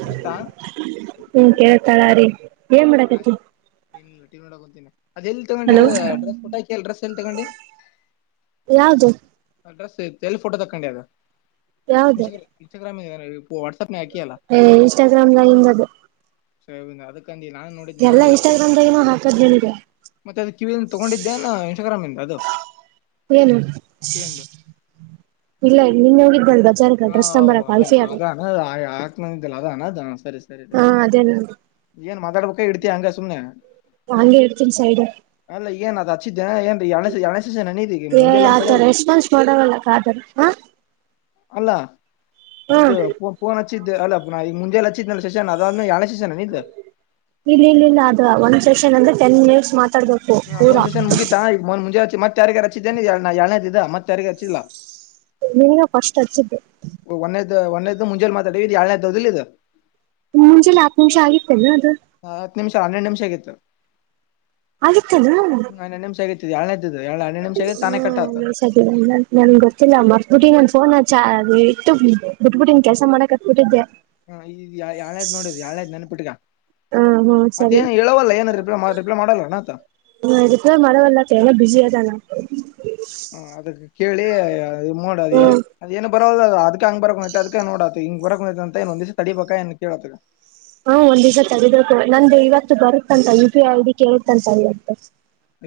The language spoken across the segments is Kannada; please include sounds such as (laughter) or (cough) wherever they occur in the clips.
ಹತಾ ಹ್ಮ ಕೇಳ್ತಾಳ ರೀ ಏನ್ ಮಾಡಾಕತಿ ೋಡ ಅದೆಲ್ಲಿ ತಗೊಂಡಿ ಅದು ಡ್ರೆಸ್ ುಟಾಕಿ ಡ್ರೆಸ್ ಎಲ್ಲಿ ತಗೊಂಡಿ ಯಾವದು ಅಡ್ರೆಸ್ ತೆಲ್ಲಿ ಫೋಟೋ ತಗೊಂಡಿ ಅದ ಇ ಯಾವ್ದು ಇನ್ಸ್ಟಾಗ್ರಾಮ ಇ ಇದವು ವಾಟ್ಸ್ ಏ ಇನ್ಸ್ಟಾಗ್ರಾಮ್ ಲೈನ್ ಅದು ಸ ಅದುಕ್ಕೆ ಎಲ್ಲಾ ಇನ್ಸ್ಟಾಗ್ರಾಮ್್ದಾಗನೂ ಹಾಕದ್ಲೇನಿದೆ ಮತ್ತೆ ಅದು ಕಿವಿಯಿಂದ ತೊಗೊಂಡಿದ್ದ್ಯಾಾನ ಇನ್ಸ್ಟಾಗ್ರಾಮ್ ಇಂದ ಅದು ಏನು ಕಿವಿಯಿಂದ ಇಲ್ಲ ನೀನ್ ಹೋಗಿದ್ದಲ್ದ ಹ ಅದ ಅದಾನ ಯ ಅದ ಅದ ಸರಿ ಸರಿ ಹಾ ಅದೇ ನೋಡು ಏನ್ ಮಾತಾಡ್ಬೇಕ ಇಡ್ತ ಹಂಗ ಸುಮನೆ ಹಾಂಗೆ ಇರ್ತೀನಿ ಸೈಡ್ ಏನ್ ಅದ್ ಹಚ್ಚಿದ್ದೆ ಏನ್ ಎರಡನೇ ಎರಡನೇ ಸೆಷನ್ ಏನ್ ಇದೀಗ ಮುಂಜೆಲ್ ಒಂದ್ಸಲ ಆತರ ರೆಸ್ಪಾನ್ಸ್ ಮಾಡಾಗಲ್ಲಕ್ಕರ ಹಾ ಅಲ್ಲ ಇದು ಪ ಪೋನ್ಚ್ಚಿದ್ದೆ ಅಲ್ಲ ಈಗ ಮುಂದೆಲ್ಲಿದನ ಸೆಷನ್ ಅದ ಯಳೆ ಸೆಷನ್ ಅ ಇ ಇಲ್ಲ ಇ ಇಲ್ಲ ಅದು ಒಂದ್ ಸೆಷನ್ ಅಂದ್ರೆ ಟೆನ್ ಮಿನಿಟ್ಸ್ ಮಾತಾಡ್ಬೇಕು ಹ ಒಂದ ಪೂರಾ ಸೆಷನ್ ಮುಗಿತಾ ಈ ಮನ್ ಮುಂಜೆ ಮತ್ತೆ ಮಾರಿಗ ರಚ್ಚಿದ್ದೇನೆ ಎನದ ಇದ ಮತ್ತೆ ಯಾರಿಗ ರಚ್ಚಿಲ್ಲಾ ನಿನಗೂ ಕಷ್ಟ ಹಚ್ಚಿದ್ದೆ ಒಂದೇದ್ ಒಂದೇದ್ ಮುಂಜೆ ಮಾತಾಡೀವಿ ಎಏಳ್ನೇದ್ದದದು ಮುಂಜೆ ಲ ಆತ್ಮ ಶ ಆಹಿತ ನ ಅದು ಹ ಆಗತ್ತಲ್ಲ ಎರಡನೇದು ಇದು ಎರಡು ಹನ್ನೆರಡು ನಿಮಿಷ ಆಗಿತ್ತು ತಾನೇ ಕಟ್ ಆತು ಹಾ ನನ್ಗೆ ಗೊತ್ತಿಲ್ಲ ಮರ್ಬಿಟ್ಟಿ ನನ್ ಫೋನ್ ಆ ಚಾ ಇಟ್ಟು ಬಿ ಬಿಟ್ಬಿಟ್ಟನ್ ಕೆಲಸ ಮಾಡಾಕ್ ಹತ್ಬಿಟ್ಟಿದ್ದೆ ಹ ಈ ಯಾವಳಾಯ್ ನೋಡುದು ಯಳಾಯ್ ನೆನ್ಪಿಟ್ಟಗ ಹ್ಮ್ ಹ್ಮ್ ಸರಿ ಮತ್ತೇಏನ್ ಹೇಳವಲ್ಲ ಏನ ರಿಪ್ಲೈ ರಿಪ್ಲೈ ಮಾಡಲ್ಲಣ ಆಯತ ಹಾ ಇಕ್ಕೆ ಮರವಲ್ಲಲ್ಲ ಬಿಿಸಿಯಾದಾನಾ ಹ ಅದಕ್ಕೆ ಕೇಳಿ ನೋಡದ ಹ್ಮ್ ಅದನ ಬರೋದ ಅದಕ ಹಂಗ ಬರಕ್ತೆ ಅದಕ ನೋಡ ಹಿಂಗ ಬರಕ ಅಂತ ಏ ಒಂದ್ಸ ತಡಿಬೇಕಾ ನ್ ಕೇಳದ ಹಾ ಒಂದ್ಗ ತೆಗೆಬೇಕು ನಂದುು ಇವತ್ತು ಬರುತ್ತಂತ ಯು ಪಿ ಐ ಐಡಿ ಕೇೇಳತಂತ ಇವತ್ತು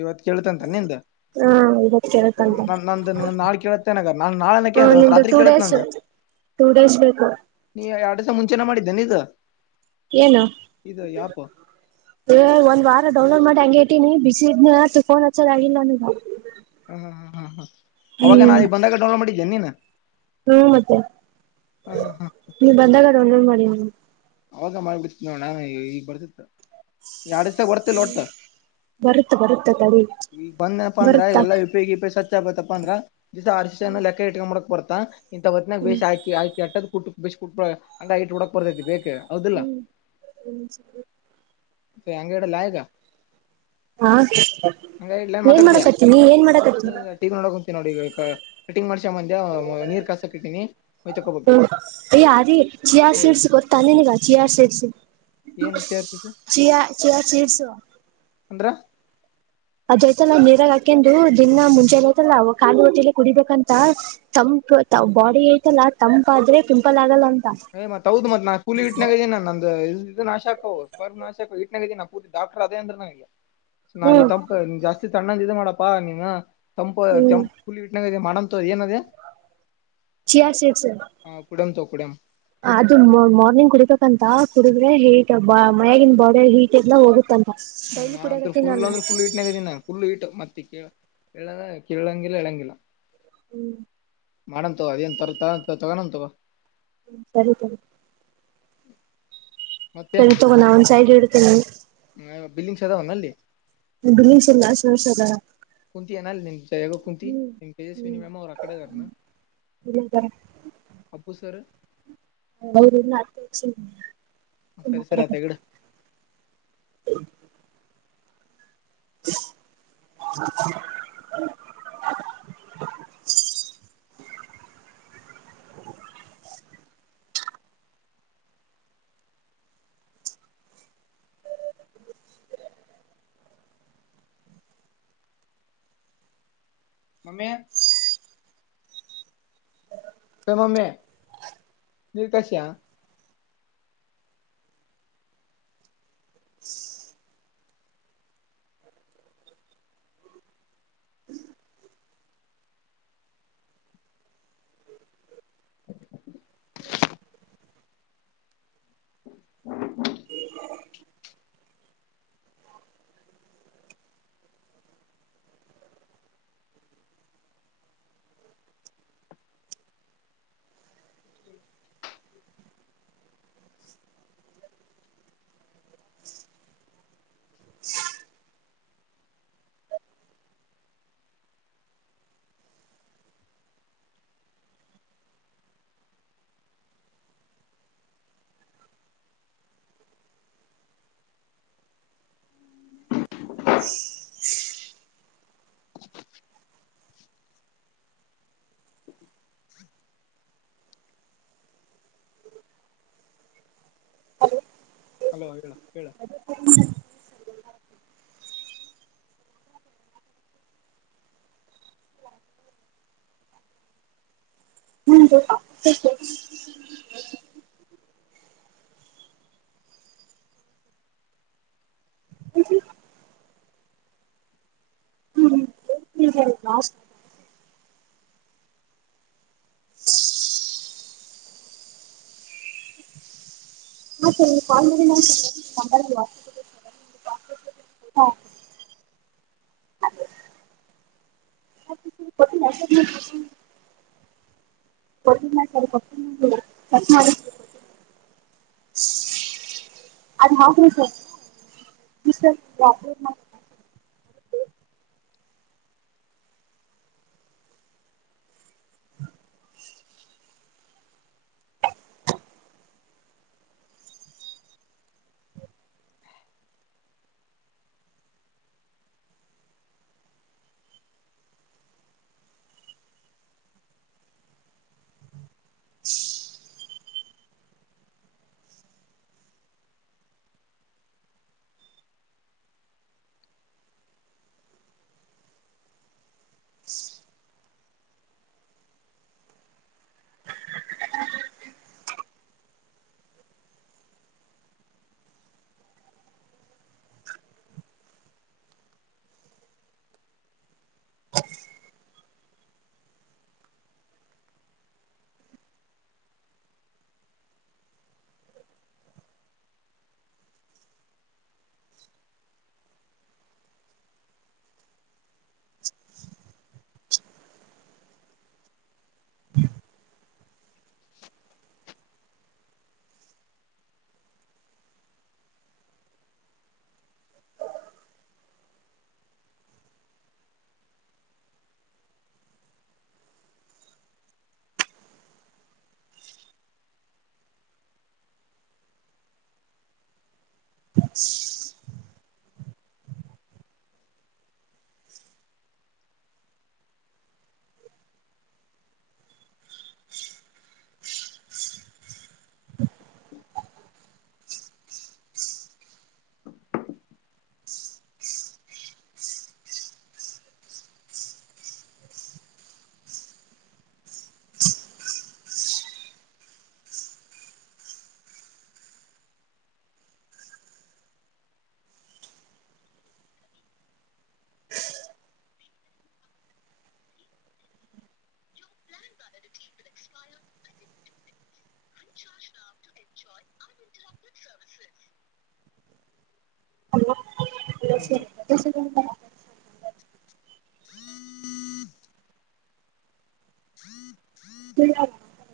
ಇವತ್ ಕೇಳಳ್ತ ಅಂತ ನಿ್ದ ಹಾ ಇವತ್ ನಿಂದ್ ಕೂಡ ಕೇಳುತ್ತಂತ ನ ನ ನ ನಾಳು ಕೇಳತ್ತೆ ನಗ ನಾನ್ ನಾಳೆ ಹ ಕೇಳೆ ಅವವ ನಿಮ್ದು ರಾತ್ರಿ ಟೂ ಕೇಳತ್ತೆ ಡೇಸ್ ನಂಗಗೆ ಟೂ ಡೇಸ್ ಬೇಕು ಮುಂಚೆನೆ ಮಾಡಿದ್ದೇನೆ ಈದು ಏನು ಒಂದ್ ವಾರ ಡೌನ್ಲೋಡ್ ಮಾಡಿ ಹಂಗಗೆ ಬಿಿಸಿ್ರ ಚು ಕೋನ ಆಲ್ಲಾನ ಹ್ಮ್ ಹ ಹ್ಮ್ ಹ್ಮ್ ಹ್ಮ್ ಅವಾಗ ನಾ ಈ ಬಂದಾಗಡೋಲ್ ಮಾಡಿದ್ದೇನೆ ನೀನ್ ಹ್ಮ ಮತ್ತೆ ಹ ಹ ಹ ನೀ ಬಂದಾಗಡ ಒೋ ಮಾಡಿ ಅವಾಗ ಮಾಡಿಬಿಡ್ತಿ ನೋ ನಾ ಈಗ ಬರ್ಸತ್ತ ಈ ಆಡಸ ಬರ್ತಲ್ಲ ಒಟ್ಟ ಬರುತ್ತ ಬರುತ್ತ ತಡಿ ಈ ಬಂದನಪ್ಪ ಅಂದ್ರ ಬರುತ್ತ ಎಲ್ಲಾ ಇಪಗ ಇಪ ಸ ಪ್ಪ ಅಂದ್ರ ದಿಸಸ ಆರ್ ಲೆಕ್ಕ ಇಟ್ಕೊಂಡ ಮಾಡಕ್ ಬರ್ತಾ ಇಂತಥ ಹೊತ್ತಿನಾಗ ಹ್ಮ್ ಬೇಕಿ ಹಕಿಟ್ಟಟ್ಟ ಬ ಕು ಹಂಗ ಇಟ್ ಹಡಕಕ್ ಬರ್ತಿ ಬೇ ಹ್ಮ್ ಹ್ಮ ಸ ಆಂಗಡ ಲಾಯಗ ಹಾ ಏನ್ ಮಾತಾಡ್ತಿಯಾ ಮಾಡಕತನಿ ಏನ್ ಮಾಡಕತ್ತನಿ ಏನಿಲ್ಲ ಟಿವಿ ನೋಡಕ್ ಕುಂತೀನಿ ನೋಡಿ ಈಗ ಕಟಿಂಗ್ ಮಾಡ್ಸ ಮಂದ ನೀರ್ ಕಸಕ್ ಇಟ್ಟೀಿನಿ ಹ್ಮ್ ಯ ಅದೀ ಚಿಯಾ ಹೇಳು ಸೀಡ್ಸ್ ಗೊತ್ತಾನೆ ಎ ಚಿಯ ಸರ್ ಏನ್ ತೇರ್ಸಿಸ ಚ ಚ ಚರ್ಸ ಅಂದ್ರ ಅದೈ್ತಲ್ಲ ನೀರಾಗ ಹಾಕಂದುು ದಿನ ಮುಂಚೆಐತಲ್ಲ ಕಾಲು ಹೊತ್ತಲಿ ಕುಡಿಬೇಕಂತ ತ ಬಾಡಿ ಐತಲ್ಲ ತಂಪ ಆದ್ರೆ ಪಿಂಪಲ್ ಆಗಲ್ಲ ಅ ಏ್ ಮತ್ ಹೌದು ಮತ್ ನಾ ಕೂಲಿ ಇಟ್ಟನಾಗ ಇದೇನ ನಂದು ಇದು ನಾಶಕ ಸ್ವರ್ ನಾಶಕ ಇಾಗ ನಾ ಪತಿ ಡಾಕ್ಟರ್ ಅದೇ ಅಂದ್ರ ನ ಹ್ಮ್ ಜಾಸ್ತಿ ತಣ್ಣಂದ ಇ ಮಾಡಪ್ಪಾ ನೀನು ಹ್ಮ್ ತಂಪಂ ಪುಲಿ ಬಿಟ್ಟಾಗ ಮಾಡಂತ ಏನ ಚಿಯಾ ಸೀಡ್ಸ್ ಹ ಕುಡಂ ತ ಕುಡಂ ಅದು ಮಾರ್ನಿಂಗ್ ಕುಡಬೇಕಂತ ಕುಡಿದ್ರೆ ಹೀಟ್ ಮಯಗನ್ ಬಾಡಿ ಹೀಟ್ ಎಲ್ಲ ಹೋಗುತ್ತಂತ ಡೈಲಿ ಹ್ಮ್ಂತ ಕುಡಿಯಕತ್ತೀನಿ ರುಲ್ ನಾನು ಅ್ರ ಫುಲ್ ಈಟ್ನಾಗ ಇದಿನ ಫುಲ್ ಈ ಮತ್ತೆ ಹೇಳದ ಕೇಳೊಂಗಿಲ್ಲ ಹೇಳಳಂಗಿಲ್ಲ ಹ್ಮ್ ಮಾಡಂತವ ಅದೇನ್ ತ ತಗ ತಗೋಂತವ ಹ್ಮ ಸರಿ ಸರಿ ಮತ್ತೆ ಸರಿ ತಗೋಣ ಒಂದ್ ಸೈಡ್ ಇಡ್ತೇನೆ ಬಿಲ್ಲಿಂಗ್ದಾವ್ ಅಲ್ಲಿ ಅ್ದ ಕುಂತ ಅನಲ್ಲ ನಿಮ್ಮ ಜಗ ಕುಂತ ಹ್ಮ್ ನಿಮ್ಮ ಪೇಜಸ್ವಿಿನಿ ಮ್ಯಾಮ್ ಅವರು ಅಕಡೆಗನಾ ಹ ಉಸರು ಹ ಅತ್ತ ಸರಿ ಸರಿ ಅತಗಡೆ ಹ ಹ (inaudible) ಮಮ್ಮಿ ಏ ಮಮ್ಮಿ ನೀರ್ ಕಾಶೀಯಾ ಹಲೋ ಹೇಳ (unintelligible) (unintelligible) (unintelligible) (unintelligible) (unintelligible) (unintelligible) (unintelligible) (unintelligible) (inaudible) yes (unintelligible) (unintelligible) (unintelligible) (unintelligible) (unintelligible)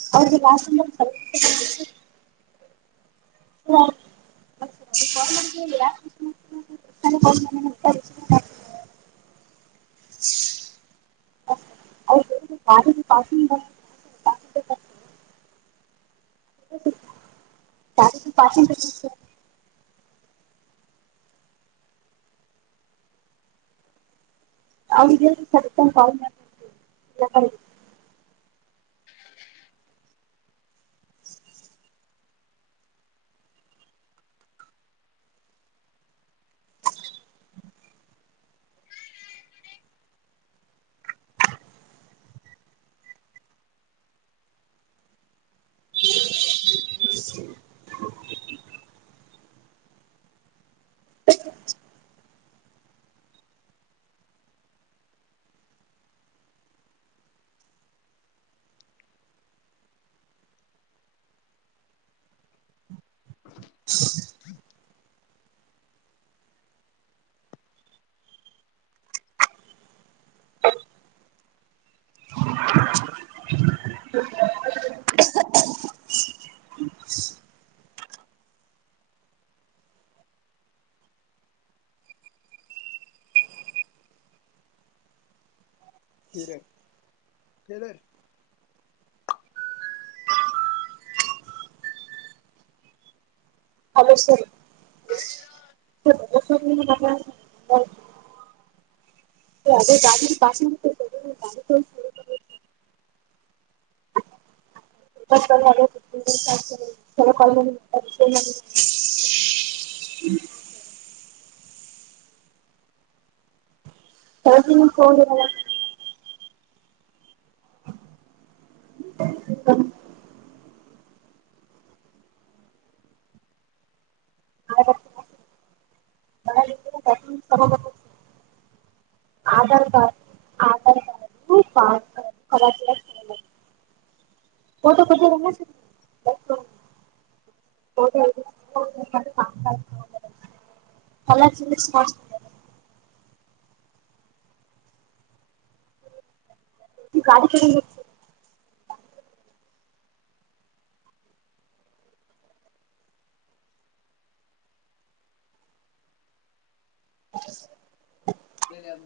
(unintelligible) (unintelligible) (unintelligible) (unintelligible) (unintelligible) (unintelligible) (inaudible) (unintelligible) (unintelligible) hello sir (unintelligible) (unintelligible) (inaudible) (unintelligible) (unintelligible) (unintelligible) (inaudible) (inaudible) (unintelligible) Aadhaar card Aadhaar card (unintelligible) (unintelligible) (unintelligible) (unintelligible) ಗಾಡಿ ತಗೊಂಡ್ ಹೋದ್ ಸರ್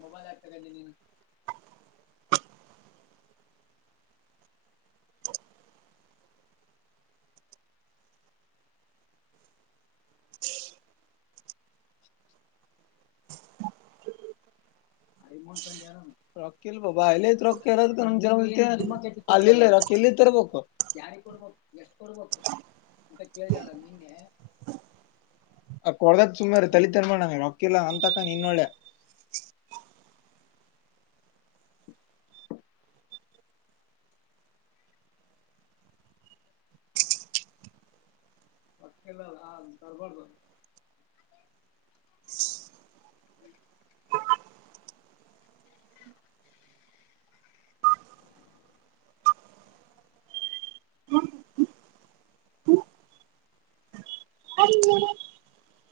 ಮೊಬೈಲ್ ಯಾಕ್ ತಗೊಂಡಿ ನೀನು (unintelligible) ತರ್ಬೇಕು ಯಾರ ಕೊಡ್ಬೇಕು ಎಷ್ಟ ಕೊಡ್ಬೇಕು ಅಂತ ಕೇಳಿದಳ ನಿನ್ನೆ ಆ ಕೊಡದದ ಸುಮಾರ ತಲಿ ತಿನ್ ಬ್ಯಾಡಣ ರೊಕ್ಕಿಲ್ಲ ಅಂತಕ ನೀನ್ನೋಳೆ (inaudible) (unintelligible) (unintelligible) (inaudible)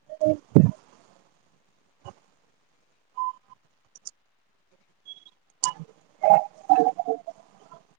ಹ (inaudible)